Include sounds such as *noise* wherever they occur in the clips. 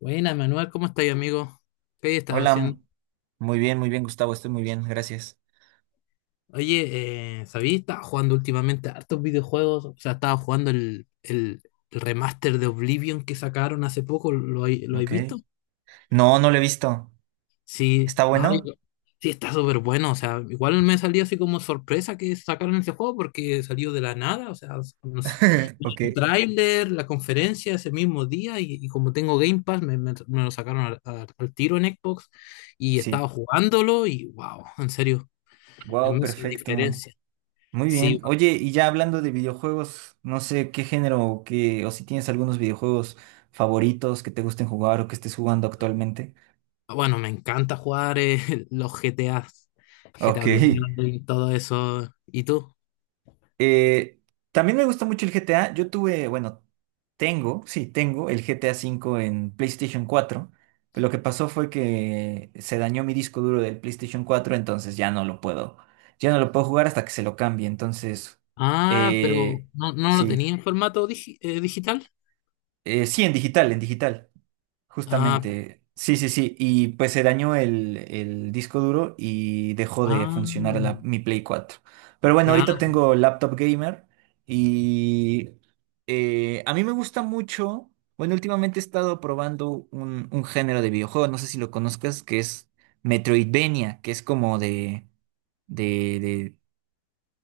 Buena, Manuel, ¿cómo estáis, amigo? ¿Qué hay estado Hola, haciendo? Muy bien, Gustavo, estoy muy bien, gracias. Oye, ¿sabías? Estaba jugando últimamente hartos videojuegos. O sea, estaba jugando el remaster de Oblivion que sacaron hace poco. Lo habéis Ok. visto? No, no lo he visto. Sí, ¿Está no, bueno? yo- sí, está súper bueno. O sea, igual me salió así como sorpresa que sacaron ese juego porque salió de la nada. O sea, no sé, *laughs* el Ok. tráiler, la conferencia ese mismo día. Y, como tengo Game Pass, me lo sacaron al tiro en Xbox. Y Sí. estaba jugándolo y wow, en serio. Es Wow, más, sin perfecto. diferencia. Muy Sí, bien. Oye, y ya hablando de videojuegos, no sé qué género o qué, o si tienes algunos videojuegos favoritos que te gusten jugar o que estés jugando actualmente. bueno, me encanta jugar *laughs* los GTA, GTA Ok. Online, todo eso. ¿Y tú? Eh, También me gusta mucho el GTA. Yo tuve, bueno, tengo, sí, tengo el GTA cinco en PlayStation cuatro. Pero lo que pasó fue que se dañó mi disco duro del PlayStation cuatro, entonces ya no lo puedo jugar hasta que se lo cambie. Entonces, Ah, pero eh, no, no lo tenía sí, en formato digital. Sí, en digital, Ah, justamente. Sí, sí, sí. Y pues se dañó el disco duro y dejó de funcionar ah, mi Play cuatro. Pero bueno, ahorita ya. tengo laptop gamer. Y a mí me gusta mucho, bueno, últimamente he estado probando un género de videojuego, no sé si lo conozcas, que es Metroidvania, que es como de, de,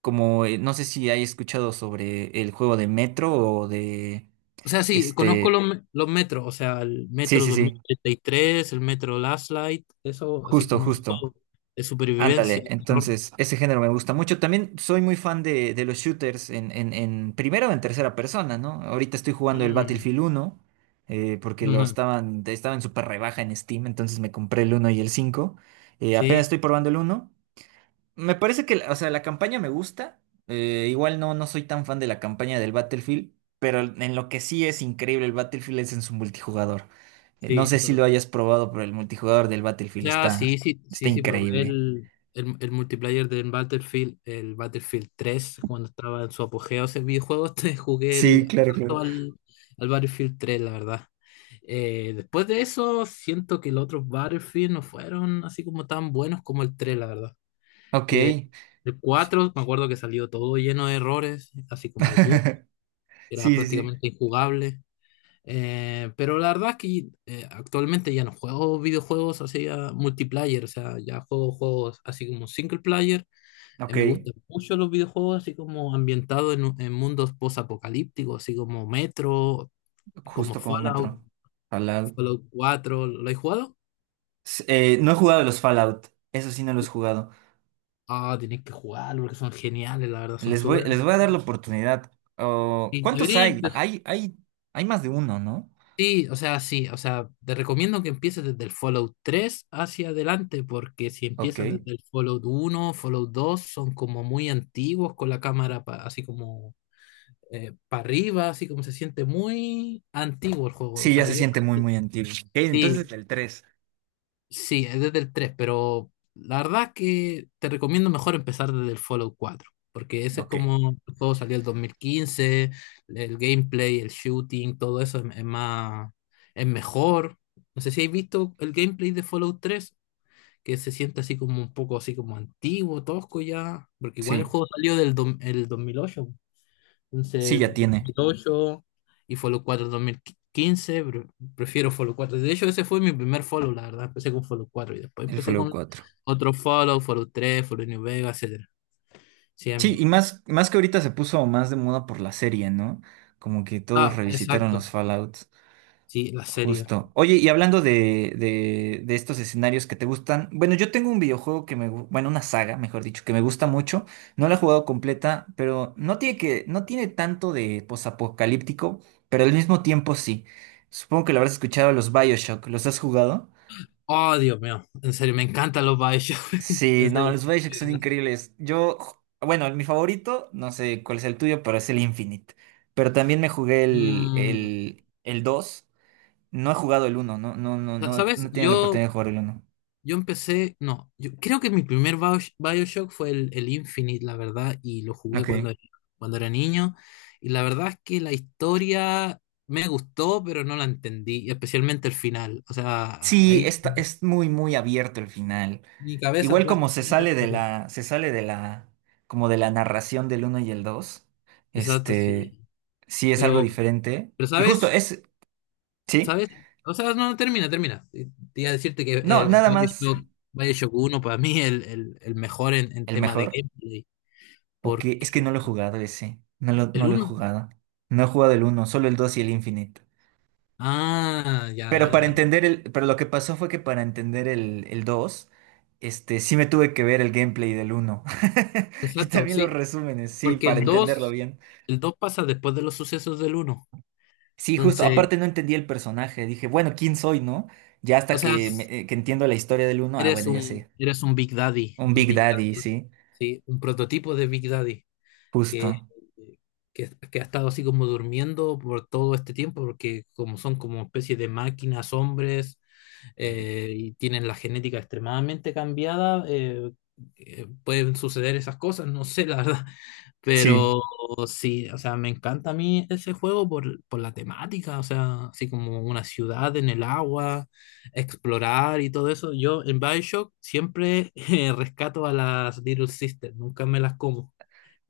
como, no sé si hay escuchado sobre el juego de Metro o de, O sea, sí, conozco este, los metros, o sea, el sí, Metro sí, dos mil sí, treinta y tres, el Metro Last Light, eso, así justo, como eso justo. de supervivencia, Ándale, terror. entonces ese género me gusta mucho. También soy muy fan de los shooters en, en primera o en tercera persona, ¿no? Ahorita estoy jugando el Mm, Battlefield uno, *laughs* porque lo ujú. estaban, estaba en súper rebaja en Steam, entonces me compré el uno y el cinco. Sí, Apenas estoy probando el uno. Me parece que, o sea, la campaña me gusta. Igual no, no soy tan fan de la campaña del Battlefield, pero en lo que sí es increíble el Battlefield es en su multijugador. No sí. sé si lo hayas probado, pero el multijugador del Battlefield Ya, está, sí, sí, está sí, sí, probé increíble. El multiplayer del Battlefield, el Battlefield tres cuando estaba en su apogeo ese videojuego, *laughs* te jugué el, Sí, claro, harto claro. Al Battlefield tres la verdad. Después de eso, siento que los otros Battlefield no fueron así como tan buenos como el 3 la verdad. Ok. Eh, el 4 me acuerdo que salió todo lleno de errores, así como boot, *laughs* era Sí, sí, sí. prácticamente injugable. Pero la verdad es que actualmente ya no juego videojuegos así a multiplayer, o sea, ya juego juegos así como single player. Ok. Me gustan mucho los videojuegos así como ambientados en mundos post-apocalípticos, así como Metro, como Justo como Fallout, metro. Fallout. Fallout cuatro. ¿Lo has jugado? No he jugado los Fallout. Eso sí, no los he jugado. Ah, tenéis que jugarlo porque son geniales, la verdad, son Les voy, súper. les voy a dar la oportunidad. Oh, Y ¿cuántos debería. hay? Ah, hay más de uno, ¿no? Sí, o sea, te recomiendo que empieces desde el Fallout tres hacia adelante, porque si empiezas Ok. desde el Fallout uno, Fallout dos, son como muy antiguos con la cámara así como para arriba, así como se siente muy antiguo el juego. O Sí, ya sea, se yo siente muy, muy antiguo. Ok, sí. entonces el 3. Sí, es desde el 3, pero la verdad que te recomiendo mejor empezar desde el Fallout cuatro, porque ese es Ok. como, el juego salió el 2015, el gameplay, el shooting, todo eso es más, es mejor. No sé si habéis visto el gameplay de Fallout tres, que se siente así como un poco así como antiguo, tosco ya, porque igual el Sí. juego salió el 2008. Sí, Entonces, ya tiene 2008 y Follow 4 2015, pero prefiero Follow cuatro. De hecho, ese fue mi primer Follow, la verdad. Empecé con Follow cuatro y después el empecé Fallout con cuatro. otro Follow, Follow tres, Follow New Vegas, etcétera. Sí, Sí, amigo. y más, más que ahorita se puso más de moda por la serie, ¿no? Como que todos Ah, revisitaron exacto. los Fallouts. Sí, la serie. Justo. Oye, y hablando de estos escenarios que te gustan, bueno, yo tengo un videojuego que me, bueno, una saga, mejor dicho, que me gusta mucho. No la he jugado completa, pero no tiene tanto de posapocalíptico, pero al mismo tiempo sí. Supongo que lo habrás escuchado, los BioShock. ¿Los has jugado? Oh, Dios mío. En serio, me encantan los Bioshock. *laughs* Sí, En no, serio. los BioShock son increíbles. Yo, bueno, mi favorito, no sé cuál es el tuyo, pero es el Infinite. Pero también me jugué el, Mm, el, el dos. No he jugado el uno, no, no, no, no, no ¿sabes? he tenido la Yo oportunidad de jugar el uno. Yo empecé, no, yo creo que mi primer BioShock fue el Infinite, la verdad, y lo jugué Ok. cuando, cuando era niño. Y la verdad es que la historia me gustó, pero no la entendí, y especialmente el final. O sea, Sí, ahí está, es muy, muy abierto el final. mi cabeza Igual como se plásticamente sale de explotó. la, se sale de la, como de la narración del uno y el 2, Exacto, este, sí. sí es algo Pero, diferente. pero Y justo sabes, es, sí, sabes, o sea, no, termina, termina. Te iba a decirte que no, nada más BioShock, BioShock uno para mí el mejor en el tema de mejor. gameplay, O que porque es que no lo he jugado ese, no lo, no el lo he uno. jugado. No he jugado el uno, solo el 2 y el Infinite. Ah, ya, Pero dale, para dale. entender el, pero lo que pasó fue que para entender el 2, este, sí me tuve que ver el gameplay del uno. *laughs* Y Exacto, también los sí, resúmenes, sí, porque para entenderlo bien. el 2 pasa después de los sucesos del uno. Sí, justo, Entonces, aparte no entendí el personaje, dije, bueno, ¿quién soy, no? Ya o hasta sea, que, que entiendo la historia del uno. Ah, bueno, ya sé. eres Un un Big Big Daddy, Daddy, sí, sí, un prototipo de Big Daddy que, justo. Que ha estado así como durmiendo por todo este tiempo, porque como son como especie de máquinas, hombres, y tienen la genética extremadamente cambiada, pueden suceder esas cosas, no sé, la verdad. *laughs* Sí. Pero sí, o sea, me encanta a mí ese juego por la temática, o sea, así como una ciudad en el agua, explorar y todo eso. Yo en BioShock siempre *laughs* rescato a las Little Sisters, nunca me las como.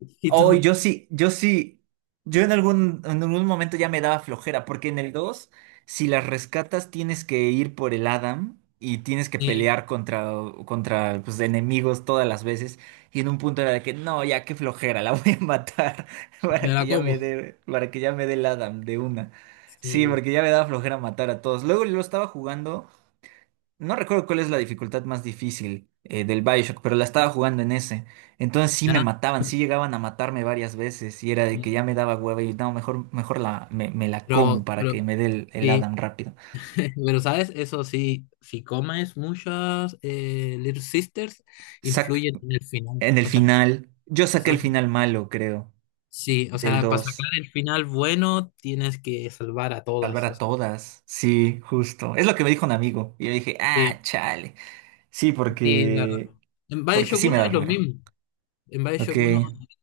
*laughs* ¿Y Oh, tú? yo sí, yo sí, yo en algún momento ya me daba flojera, porque en el dos, si las rescatas, tienes que ir por el Adam y tienes que Sí, pelear contra pues, enemigos todas las veces. Y en un punto era de que, no, ya qué flojera, la *laughs* voy a matar *laughs* me para que la ya me como. dé, para que ya me dé el Adam de una. Sí, Sí, porque ya me daba flojera matar a todos. Luego lo estaba jugando. No recuerdo cuál es la dificultad más difícil del Bioshock, pero la estaba jugando en ese. Entonces sí me ya. mataban, sí llegaban a matarme varias veces y era de que ya me daba hueva y no, mejor, mejor me la como para Pero, que me dé el sí, Adam rápido. pero, ¿sabes? Eso sí, si comes muchas Little Sisters, Sac influyen en el final. En el O sea, final, yo saqué el exacto. final malo, creo, Sí, o del sea, para dos. sacar el final bueno, tienes que salvar a Salvar todas. O a sea, todas, sí, justo. Es lo que me dijo un amigo. Y yo dije, ah, sí, chale. Sí, sí, la verdad. porque, En porque BioShock sí me uno da es lo flojera. mismo. En Ok, BioShock uno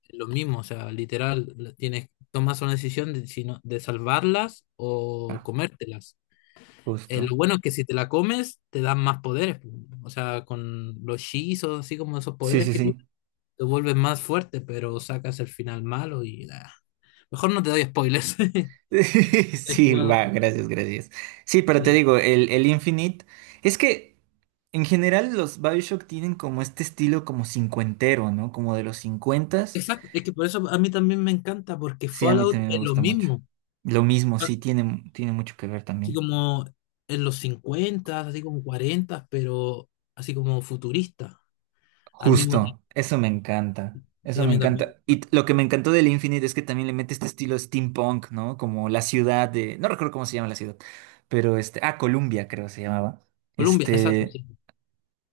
es lo mismo. O sea, literal, tienes, tomas una decisión de, de salvarlas o ah, comértelas. Lo justo. bueno es que si te la comes, te dan más poderes. O sea, con los hechizos, así como esos Sí, poderes sí, que tienes, sí. te vuelves más fuerte, pero sacas el final malo y ah, mejor no te doy spoilers. *laughs* *laughs* He Sí, va, jugado, gracias, gracias. Sí, pero te sí. digo, el Infinite, es que en general los BioShock tienen como este estilo como cincuentero, ¿no? Como de los cincuentas. Exacto, es que por eso a mí también me encanta, porque Sí, a mí Fallout también me es lo gusta mucho. mismo. Lo mismo, sí, tiene mucho que ver Así también. como en los 50, así como 40, pero así como futurista, al mismo tiempo. Justo, eso me encanta, Sí, eso a me mí también. encanta. Y lo que me encantó del Infinite es que también le mete este estilo steampunk, ¿no? Como la ciudad de, no recuerdo cómo se llama la ciudad, pero este, ah, Columbia creo se llamaba. Colombia, exacto, Este. sí.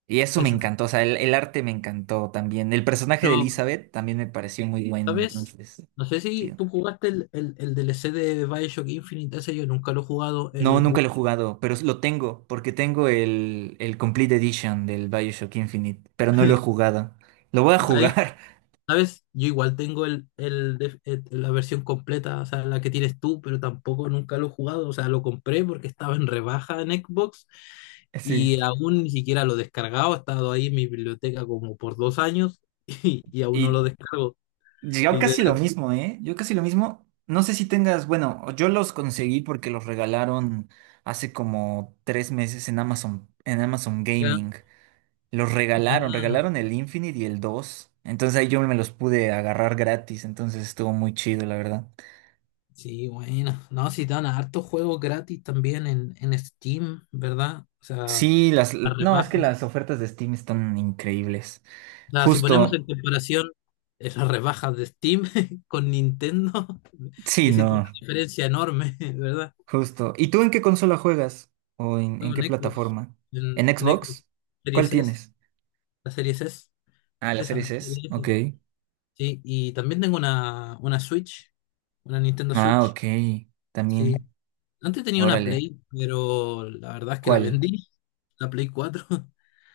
Y eso me encantó, Exacto. o sea, el arte me encantó también. El personaje de Pero, Elizabeth también me pareció muy bueno, ¿sabes? entonces, No sé si chido. tú jugaste el DLC de Bioshock Infinite, ese yo nunca lo he jugado, No, el nunca lo he Bullet. jugado, pero lo tengo, porque tengo el Complete Edition del BioShock Infinite, pero no lo he jugado. Lo voy a jugar, ¿Sabes? Yo igual tengo la versión completa, o sea, la que tienes tú, pero tampoco nunca lo he jugado. O sea, lo compré porque estaba en rebaja en Xbox *laughs* sí. y aún ni siquiera lo he descargado. Ha estado ahí en mi biblioteca como por dos años *laughs* y aún no lo Y descargo. yo Y de casi lo mismo, ¿eh? Yo casi lo mismo. No sé si tengas, bueno, yo los conseguí porque los regalaron hace como 3 meses en Amazon verdad, Gaming. Los regalaron, ah, regalaron el Infinite y el dos. Entonces ahí yo me los pude agarrar gratis, entonces estuvo muy chido, la verdad. sí, bueno. No, si dan hartos juegos gratis también en Steam, ¿verdad? O sea, Sí, las. a No, es que rebaja. las ofertas de Steam están increíbles. Sea, si ponemos en Justo, comparación las rebajas de Steam *laughs* con Nintendo, *laughs* sí, existe no, una diferencia enorme, *laughs* ¿verdad? justo. ¿Y tú en qué consola juegas? ¿O en, Juego qué plataforma? ¿En en Xbox Xbox? ¿Cuál Series S, tienes? la Series S, Ah, la esa, Series S. Series Ok. S. Sí, y también tengo una Switch, una Nintendo Ah, Switch, ok. sí. También. Antes tenía una Órale. Play, pero la verdad es que la ¿Cuál? vendí, la Play cuatro. *laughs*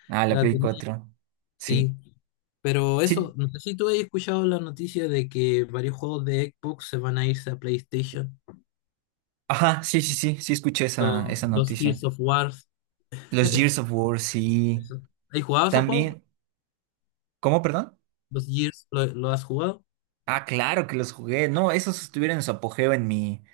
Ah, la La Play tenía. cuatro. Sí. Sí, pero Sí. eso, no sé si tú has escuchado la noticia de que varios juegos de Xbox se van a irse a PlayStation. Ajá, sí, sí, sí, sí escuché esa, Lo- esa los noticia. Gears of War, Los Gears of War, sí. eso. ¿Has jugado esos juegos? También. ¿Cómo, perdón? ¿Los Gears lo has jugado? Ah, claro que los jugué. No, esos estuvieron en su apogeo en mi,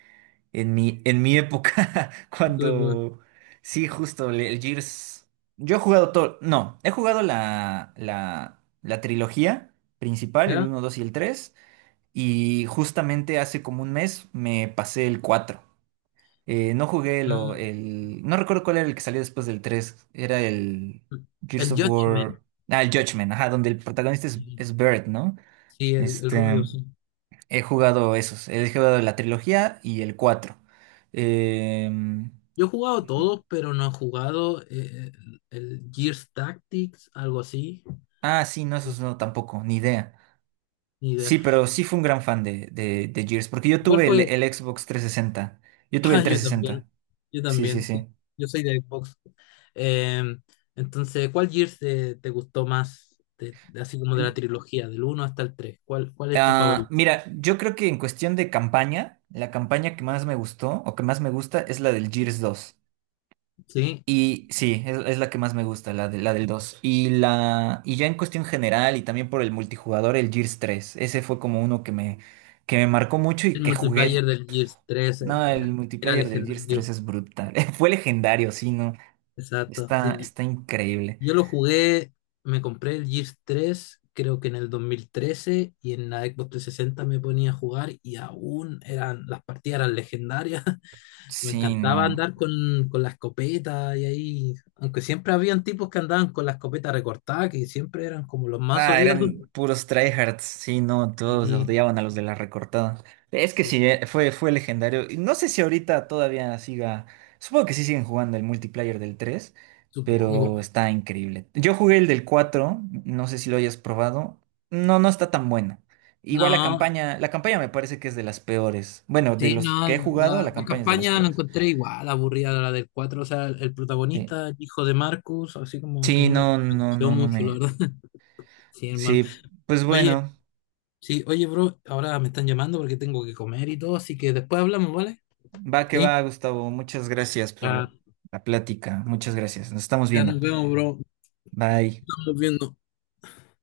en mi época. *laughs* Tú, pues, Cuando. Sí, justo, el Gears. Yo he jugado todo. No, he jugado la, la trilogía principal, el ¿ya? uno 2 y el tres. Y justamente hace como un mes me pasé el cuatro. No jugué lo, Mm, el... No recuerdo cuál era el que salió después del tres. Era el mm, Gears el of Judgment. War. Ah, el Judgment, ajá, donde el protagonista es, Sí, es Barrett, ¿no? sí, el rubio, Este, sí. he jugado esos. He jugado la trilogía y el cuatro. Em, Yo he jugado todos, pero no he jugado el Gears Tactics, algo así. ah, sí, no, esos no, tampoco, ni idea. Ni idea. Sí, pero sí fue un gran fan de Gears, porque yo ¿Cuál tuve el, fue? el Xbox 360. Yo tuve el Ah, trescientos sesenta yo Sí, sí, también, sí. sí. Yo soy de Xbox. Em, entonces, ¿cuál Gears te gustó más? Así como de la trilogía, del uno hasta el tres. ¿Cuál, cuál es tu Ah, favorito? mira, yo creo que en cuestión de campaña, la campaña que más me gustó o que más me gusta es la del Gears 2. Sí, Y sí, es la que más me gusta, la del 2. Y ya en cuestión general y también por el multijugador, el Gears 3. Ese fue como uno que me marcó mucho y el que multiplayer jugué. del Gears 3 No, era, el era multiplayer del Gears legendario. 3 es brutal. *laughs* Fue legendario, sí, no. Exacto, Está, sí. está increíble. Yo lo jugué, me compré el Gears 3 creo que en el 2013 y en la Xbox 360 me ponía a jugar y aún eran, las partidas eran legendarias. Me Sí, encantaba no. andar con la escopeta y ahí, aunque siempre habían tipos que andaban con la escopeta recortada, que siempre eran como los más Ah, odiosos. eran puros tryhards, sí, no, todos Y odiaban a los de la recortada. Es que sí, sí, fue legendario. Y no sé si ahorita todavía siga, supongo que sí siguen jugando el multiplayer del 3, supongo. pero está increíble. Yo jugué el del 4, no sé si lo hayas probado. No, no está tan bueno. Igual No, la campaña me parece que es de las peores. Bueno, de sí, los no, que he jugado, la, la la campaña es de las campaña la peores. encontré igual, aburrida la del cuatro, o sea, el Sí. protagonista, el hijo de Marcus, así como que Sí, no me no, no, convenció no, no mucho, la me. verdad. *laughs* Sí, hermano. Sí, pues Oye, bueno. sí, oye, bro, ahora me están llamando porque tengo que comer y todo, así que después hablamos, ¿vale? Va que Ahí. va, Gustavo. Muchas gracias por Ya, la plática. Muchas gracias. Nos estamos ya viendo. nos vemos, bro. Bye. Estamos viendo.